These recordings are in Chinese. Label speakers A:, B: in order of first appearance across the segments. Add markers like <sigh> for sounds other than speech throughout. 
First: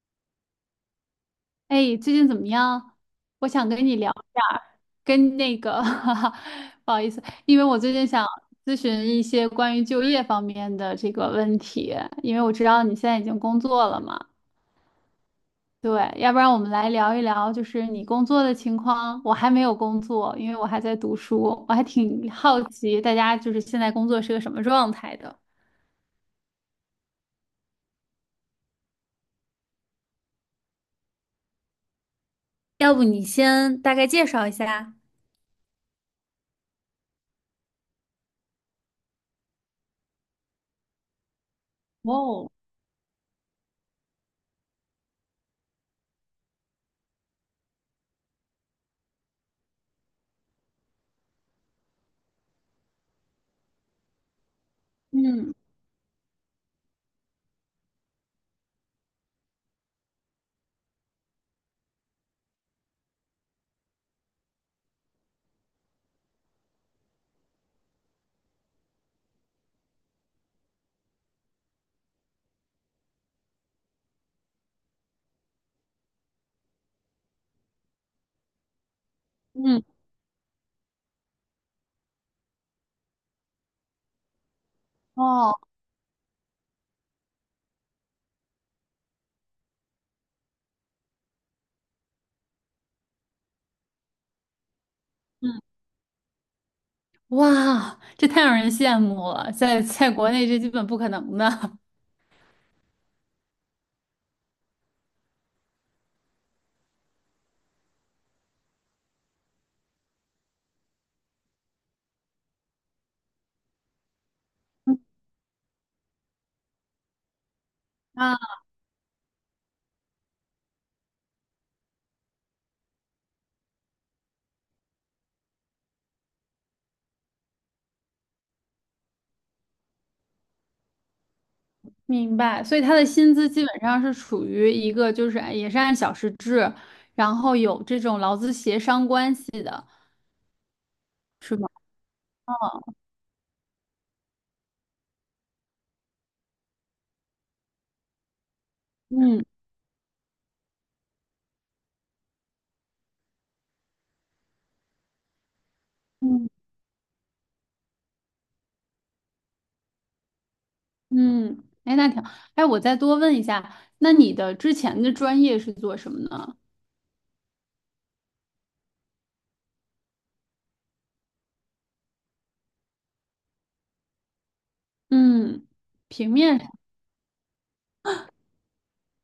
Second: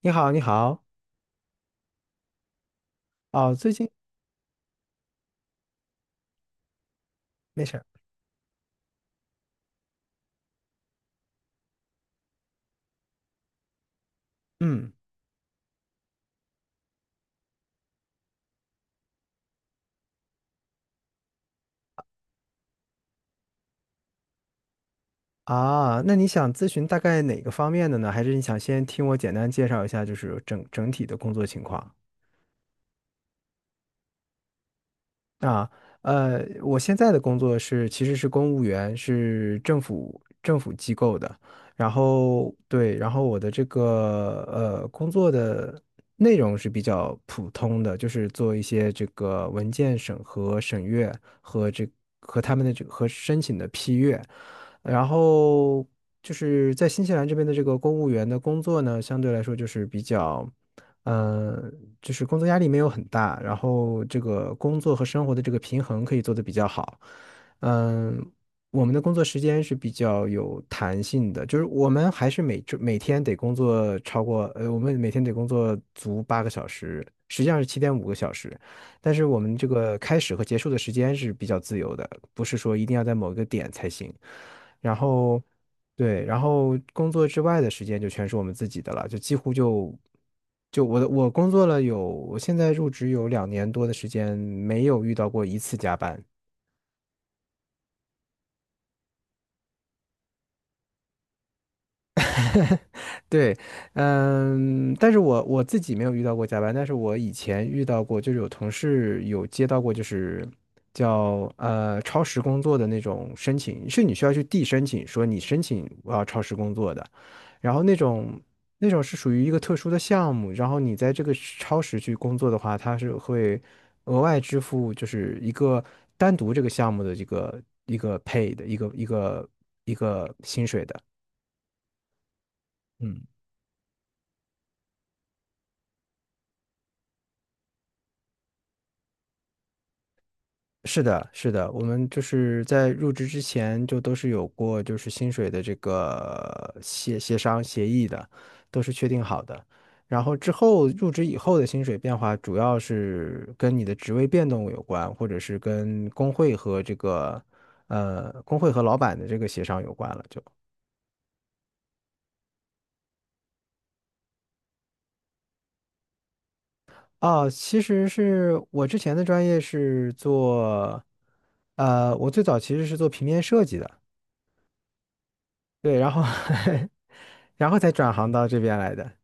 A: 你好，你好。
B: 哎，最近怎么样？我
A: 哦，
B: 想
A: 最
B: 跟
A: 近。
B: 你聊一下，跟<laughs> 哈哈，不好意思，因
A: 没
B: 为
A: 事
B: 我
A: 儿。
B: 最近想咨询一些关于就业方面的这个问题，因为我知道你现在已经工作了嘛。
A: 嗯。
B: 对，要不然我们来聊一聊，就是你工作的情况。我还没有工作，因为我还在读书，我还挺好奇大家就是现在工作是个什么状态的。
A: 啊，那你想咨询大概哪个方面的呢？还是你想先听我简单介绍一下，就是整体的工作情况？
B: 要不你先大概介绍一下？
A: 啊。我现在的工作是其实是公务员，是政府机构的。然
B: 哦。
A: 后对，然后我的这个工作的内容是比较普通的，就是做一些这个文件审核、审阅和这和他们的这和申请的批阅。然
B: 嗯
A: 后就是在新西兰这边的这个公务员的工作呢，相对来说就是比较。嗯，就是工作压力没有很大，然后这个工作和生活的这个平衡可以做得比较好。嗯，我们的工作时间是比较有弹性的，就是我们还是每天得工作超过，我们每天得工作足8个小时，实际上是7.5个小时，但是我们这
B: 嗯。
A: 个开始和结束的时间是比较自由的，不是说一定要在某一个点才行。然后，
B: 哦。
A: 对，然后工作之外的时间就全是我们自己的了，就几乎就我工作了有，我现在入职有2年多的时间，没有遇到过
B: 嗯。
A: 一次加班。
B: 哇，这太让人羡慕了，在国内这基本不可能的。
A: 对。嗯。但是我自己没有遇到过加班，但是我以前遇到过，就是有同事有接到过，就是叫超时工作的那种申请，是你需要去递申请，
B: <laughs>
A: 说你申请我要超时工作的，然后那
B: 啊！
A: 种那种是属于一个特殊的项目，然后你在这个超时去工作的话，它是会额外支付，就是一个单独这个项目的这个一个 pay 的一个。
B: 明白，所以他的
A: 嗯。
B: 薪资基本上是处于一个就是按也是按小时制，然后有这种劳资协商关系的，
A: 是的，是
B: 是吗？
A: 的，我们就是在入职之前就都是有过就是薪水的这个协商协议的，都是确定好
B: 嗯。
A: 的。然后之后入职以后的薪水变化，主要是跟你的职位变动有关，或者是跟工
B: 嗯。
A: 会和老板的这个协商有关了。
B: 嗯，嗯哎，那挺，哎，我再多问一下，那你的之前的专业是做什么呢？
A: 哦，其实是我之前的专业是做我最早其实是做平面设计的。
B: 嗯，
A: 对，然后
B: 平面。
A: <laughs> 然后才转行到这边来的。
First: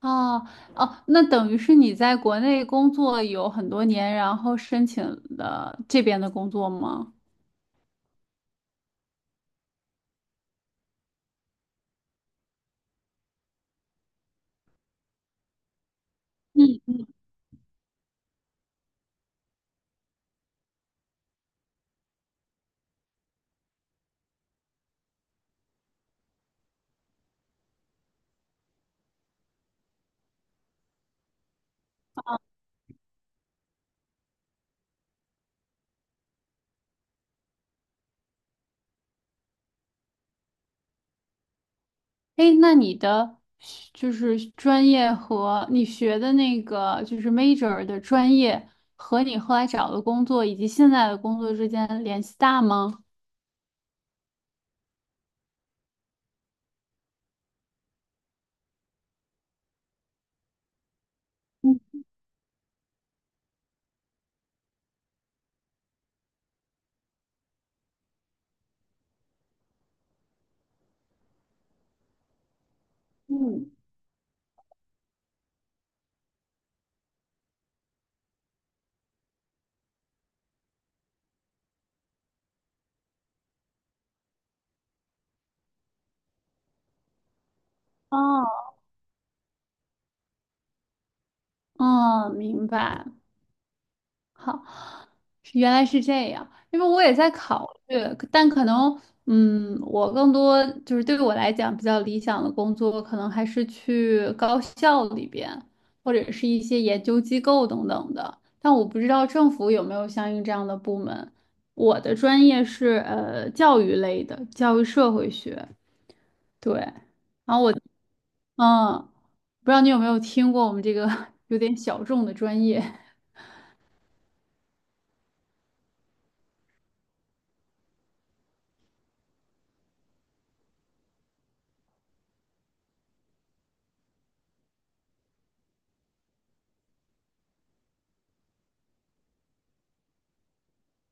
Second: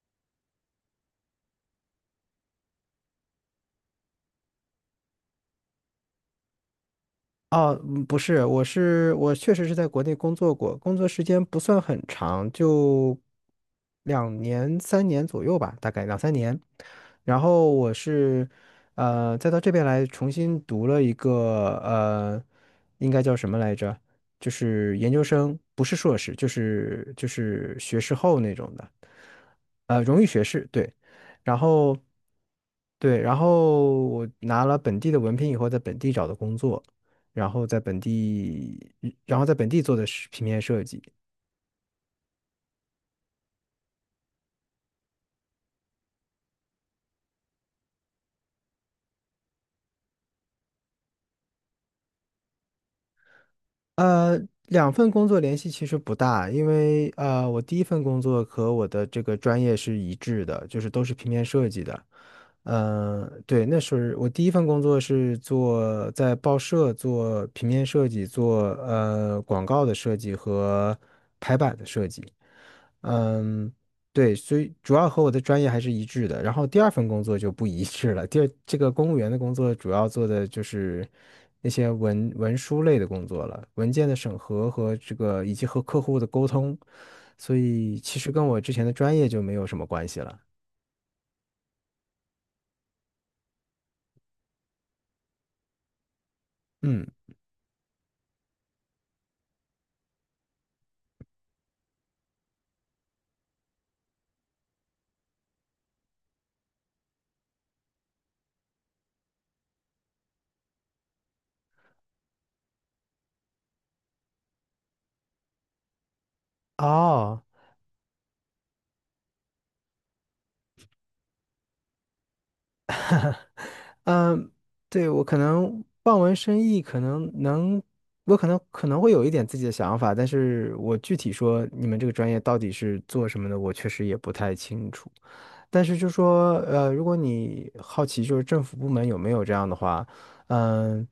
B: 哦。哦，那等于是你在国内工作有很多年，然后申请了这边的工作吗？
A: 哦，不是，我确实是在国内工作过，工作时间不算很长，就两年三年左右吧，大概两三年。
B: 嗯。
A: 然后我是再到这边来重新读了一个应该叫什么来着？就是研究生，不是硕士，就是学士后那种的。荣誉学士，对，然后对，然后我拿了本地的文凭以后，在本地找的工作，然后在本地，然后在本地做的是平面设计。
B: 哎，那你的学就是专业和你学的那个就是 major 的专业和你后来找的工作以及现在的工作之间联系大吗？
A: 呃，两份工作联系其实不大，因为我第一份工作和我的这个专业是一致的，就是都是平面设
B: 嗯。
A: 计的。嗯，对，那是我第一份工作是做在报社做平面设计，做广告的设计和排版的设计。
B: 嗯。
A: 嗯，对，所以主要和我的专业还是一致的。然后第二份工作就不一致了。第二，这个公务员的工作主要做的就是那些文书类的工作了，文件的审核和这个以及和客户的沟通，所以其
B: 哦。
A: 实跟我之前的专业就没有什么关系了。
B: 哦，明白。好，原来是这样，因为我
A: 嗯。
B: 也在考虑，但可能，嗯，我更多就是对于我来讲比较理想的工作，可能还是去高校里边，或者是一些研究机构等等的。但我不知道政府有没有相应这样的部门。我的专业是教育类的，教育社会学。对。
A: 哦。
B: 然后我，嗯，不知道你有没有听过我们这个 <laughs> 有点小众的专业。
A: 嗯。对，我可能望文生意，可能能，我可能会有一点自己的想法，但是我具体说你们这个专业到底是做什么的，我确实也不太清楚。但是就说，如果你好奇就是政府部门有没有这样的话，嗯，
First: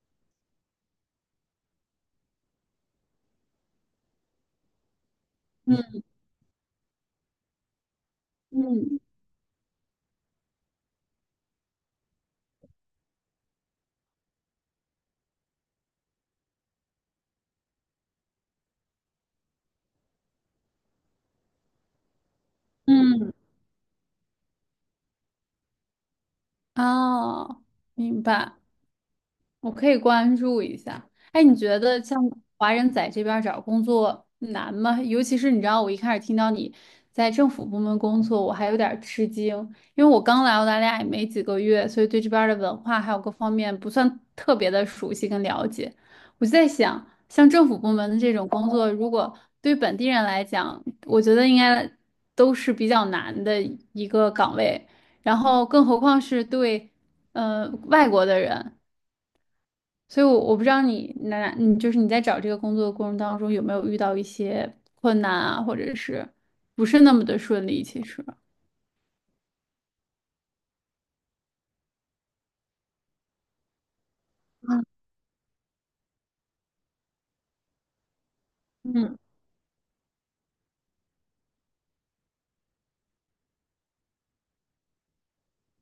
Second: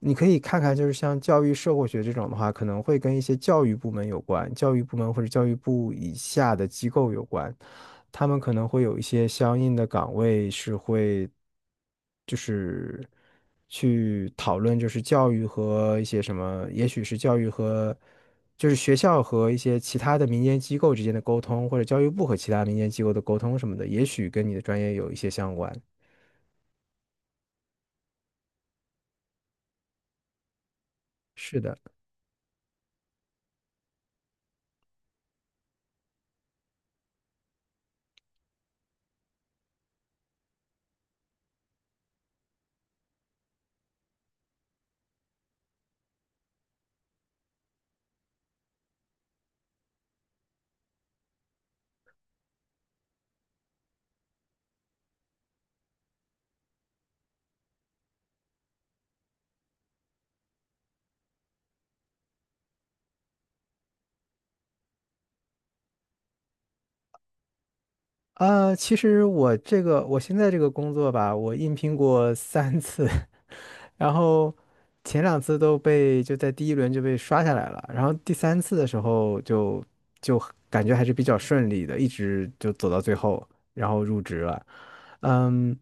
A: 你可以看看就是像教育社会学这种的话，可能会跟一些教育部门有关，教育部门或者教育部
B: 嗯。
A: 以下的机构有关。他们可能会有
B: 嗯。
A: 一些相应的岗位是会，就是去讨论，就是教育和一些什么，也许是教育和，就是学校和一些其他的民间机构之间的沟通，或者教育部和其他民间机构的
B: 嗯。
A: 沟通什么的，也许跟你的专业有一些相关。
B: 哦，明白。我可以关注一下。哎，你
A: 是的。
B: 觉得像华人在这边儿找工作难吗？尤其是你知道，我一开始听到你在政府部门工作，我还有点儿吃惊，因为我刚来澳大利亚也没几个月，所以对这边儿的文化还有各方面不算特别的熟悉跟了解。我就在想，像政府部门的这种工作，如果对本地人来讲，我觉得应该都是比较难的一个岗位，然后更何况是对外国的人。所以我，我不知道你那，你就是你在找这个工作的过程当中有没有遇到一些困难啊，或者是不是那么的顺利？其实，
A: 啊，其实我现在这个工作吧，我应聘过三次，然后前两次就在第一轮就被刷下来了，然后第三次的时
B: 嗯。
A: 候就感觉还是比较顺利的，一直就走到最后，然后入职了。嗯。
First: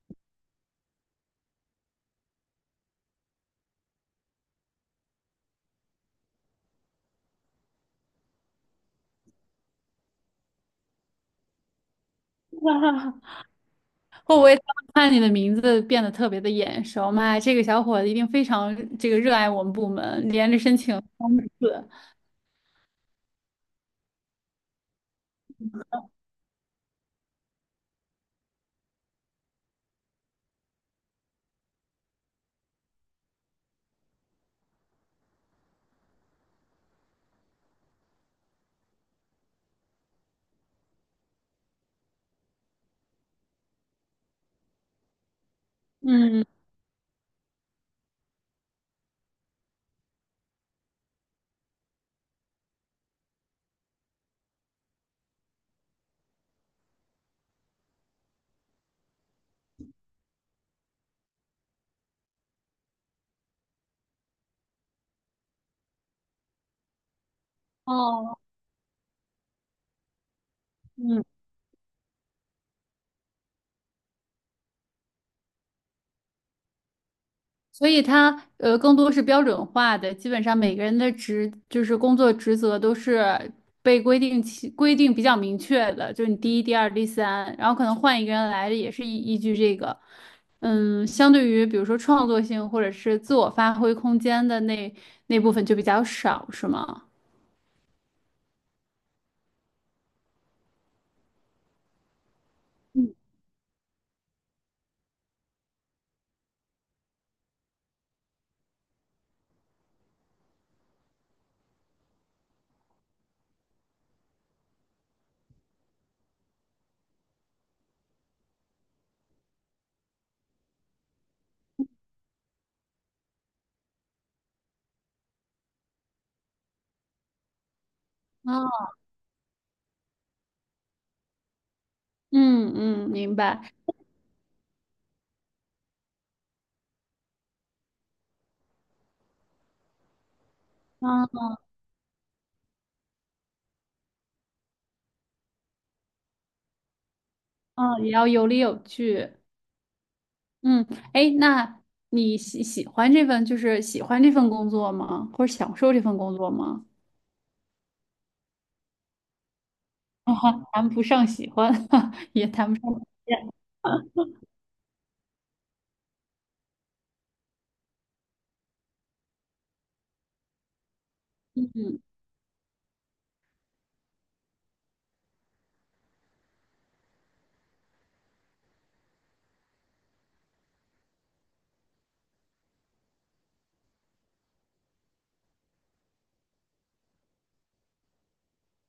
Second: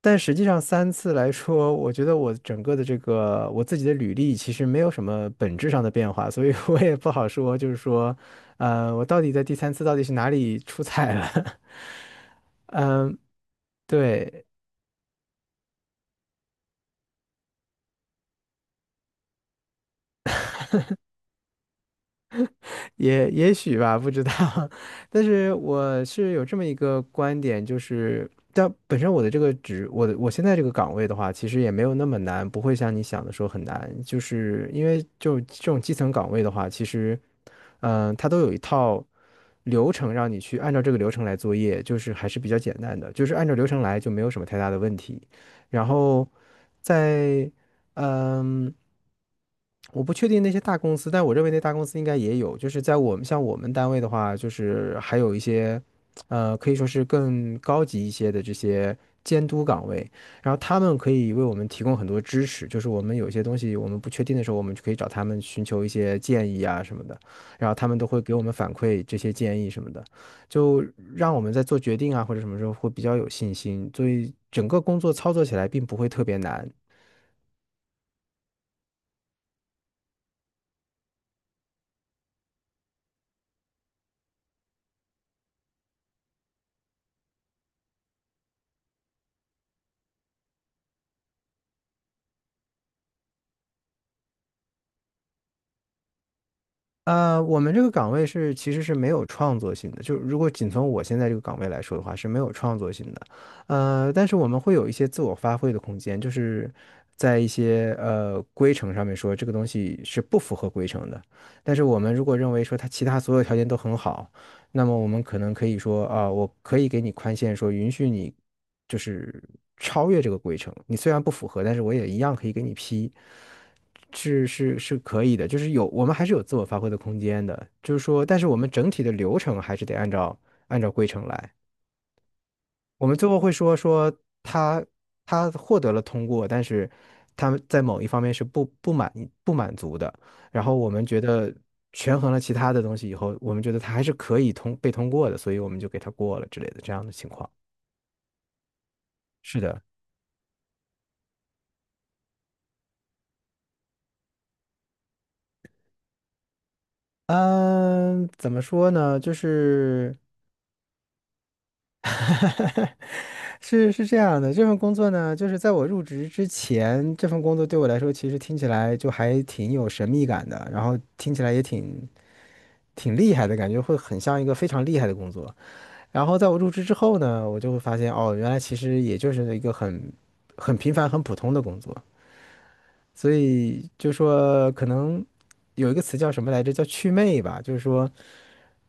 A: 但实际上三次来说，我觉得我整个的这个我自己的履历其实没有什么本质上的变化，所以我也不好说，就是说，我到底在第三次到底是哪里出彩了？<laughs>
B: <laughs>
A: 嗯，
B: 会不
A: 对。
B: 会当我看你的名字变得特别的眼熟？妈呀，这个小伙子一定非常这个热爱我们部门，连着申请三次。
A: 也许吧，不知道。<laughs> 但是我是有这么一个观点，就是，但本身我的这个职，我现在这个岗位的话，其实也没有那么难，不会像你想的说很难。就是因为就这种基层岗位的话，其实，它都有一套流程让你去按照这个流程来作业，就是还是比较简单的，就是按照流程来就没有什么太大的问题。然后在嗯。我不确定那些大公司，但我认为那大公司应该也有。就是在我们像我们单位的话，就是还有一些，可以说是更高级一些的这些监督岗位，然后他们可以为我们提供很多支持。就是我们有一些东西我们不确定的时候，我们就可以找他们寻求一些建议啊什么的，然后他们都会给
B: 哦，
A: 我们反馈这些建议什么的，就让我们在做决定啊或者什么时候会比较有信心。所以整个工作操作起来并不会特别难。
B: 所以它更多是标准化的，基本上每个人的职就是工作职责都是被规定其规定比较明确的，就是你第一、第二、第三，然后可能换一个人来也是依依据这个。嗯，相对于比如说创作性或者是自我发挥空间的那部分就比较少，是吗？
A: 我们这个岗位是其实是没有创作性的，就如果仅从我现在这个岗位来说的话是没有创作性的，但是我们会有一些自我发挥的空间，就是在一些规程上面说这个东西是不符合规程的，但是我们如果认为说它其他所有条件都很好，那么我们可能可以说啊，我可以给你宽限，说允许你就是超越这个规程，你虽然不符合，但是我也一样可以给你批。是是是可以的，就是有我们还是有自我发挥的空间的，就是说，但是我们
B: 啊，
A: 整体的流程还是得按照规程来。
B: 嗯。
A: 我
B: 嗯，
A: 们最
B: 明
A: 后会
B: 白。
A: 说说他他获得了通过，但是他在某一方面是不满足的，然后我们觉
B: 嗯。
A: 得权衡了其他的东西以后，我们觉得他还是可以被通过的，所以我们就给他过了之类的这样的情况。
B: 嗯，也要有理有据。
A: 是的。
B: 嗯，哎，那你喜喜欢这份就是喜欢这份工作吗？或者享受这份工作吗？
A: 嗯，怎么说呢？就是
B: <laughs> 啊哈，谈不上喜欢，<laughs> 也谈不
A: <laughs>
B: 上讨厌。
A: 是这样的，这份工作呢，就是在我入职之前，这份工作对我来说，其实听起来就还挺有神秘感的，然后听起来也
B: 嗯。
A: 挺厉害的感觉，会很像一个非常厉害的工作。然后在我入职之后呢，我就会发现，哦，原来其实也就是一个很平凡、很普通的工作。所以就说可能有一个词叫什么来着，叫祛魅吧，就是说。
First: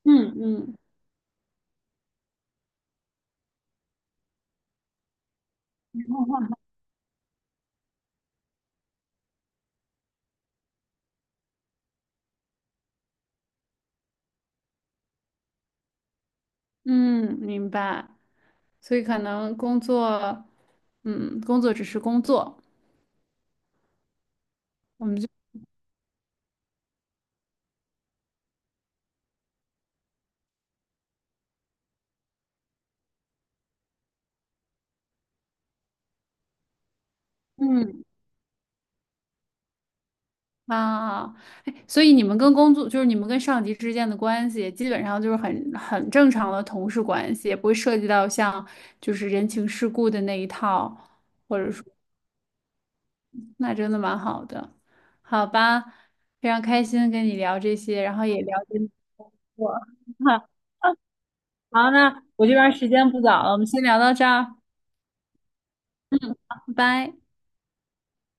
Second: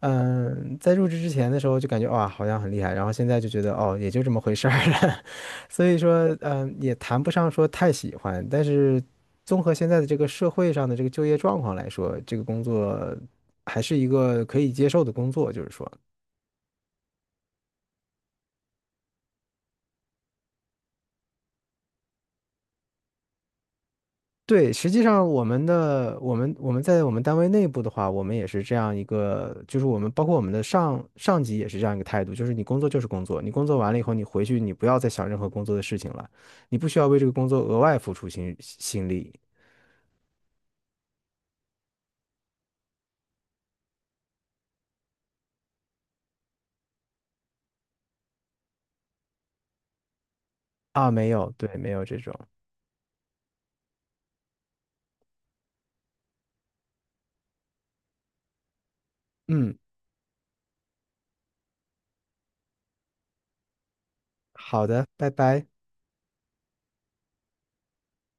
B: 嗯。嗯。
A: 在入职之前的时候就感觉哇，好像很厉害，然后现在就觉得哦，也就这么回事儿了。<laughs> 所以说，也谈不上说太喜欢，但是综合现在的这个社会上的这个就业状况来说，这个工作还是一个可以接受的工作，就是说。
B: 嗯，明白。所以可能工作，嗯，工作只是工作，
A: 对，实际
B: 我们就
A: 上我们在我们单位内部的话，我们也是这样一个，就是我们包括我们的上上级也是这样一个态度，就是你工作就是工作，你工作完了以后，你回去你不要再想任何工作的事情了，你不需要为这个工作额外
B: 嗯
A: 付出心力
B: 啊，哎，所以你们跟工作就是你们跟上级之间的关系，基本上就是很正常的同事关系，也不会涉及到像就是人情世故的那一套。
A: 啊，没有，对，没有这种，
B: 那真的蛮好的，好吧，非常开心跟你聊这些，然后也了解你我。
A: 嗯，
B: <laughs> 好，那我这边时间不早了，我们先聊到这儿，
A: 好的，拜拜。
B: 拜拜。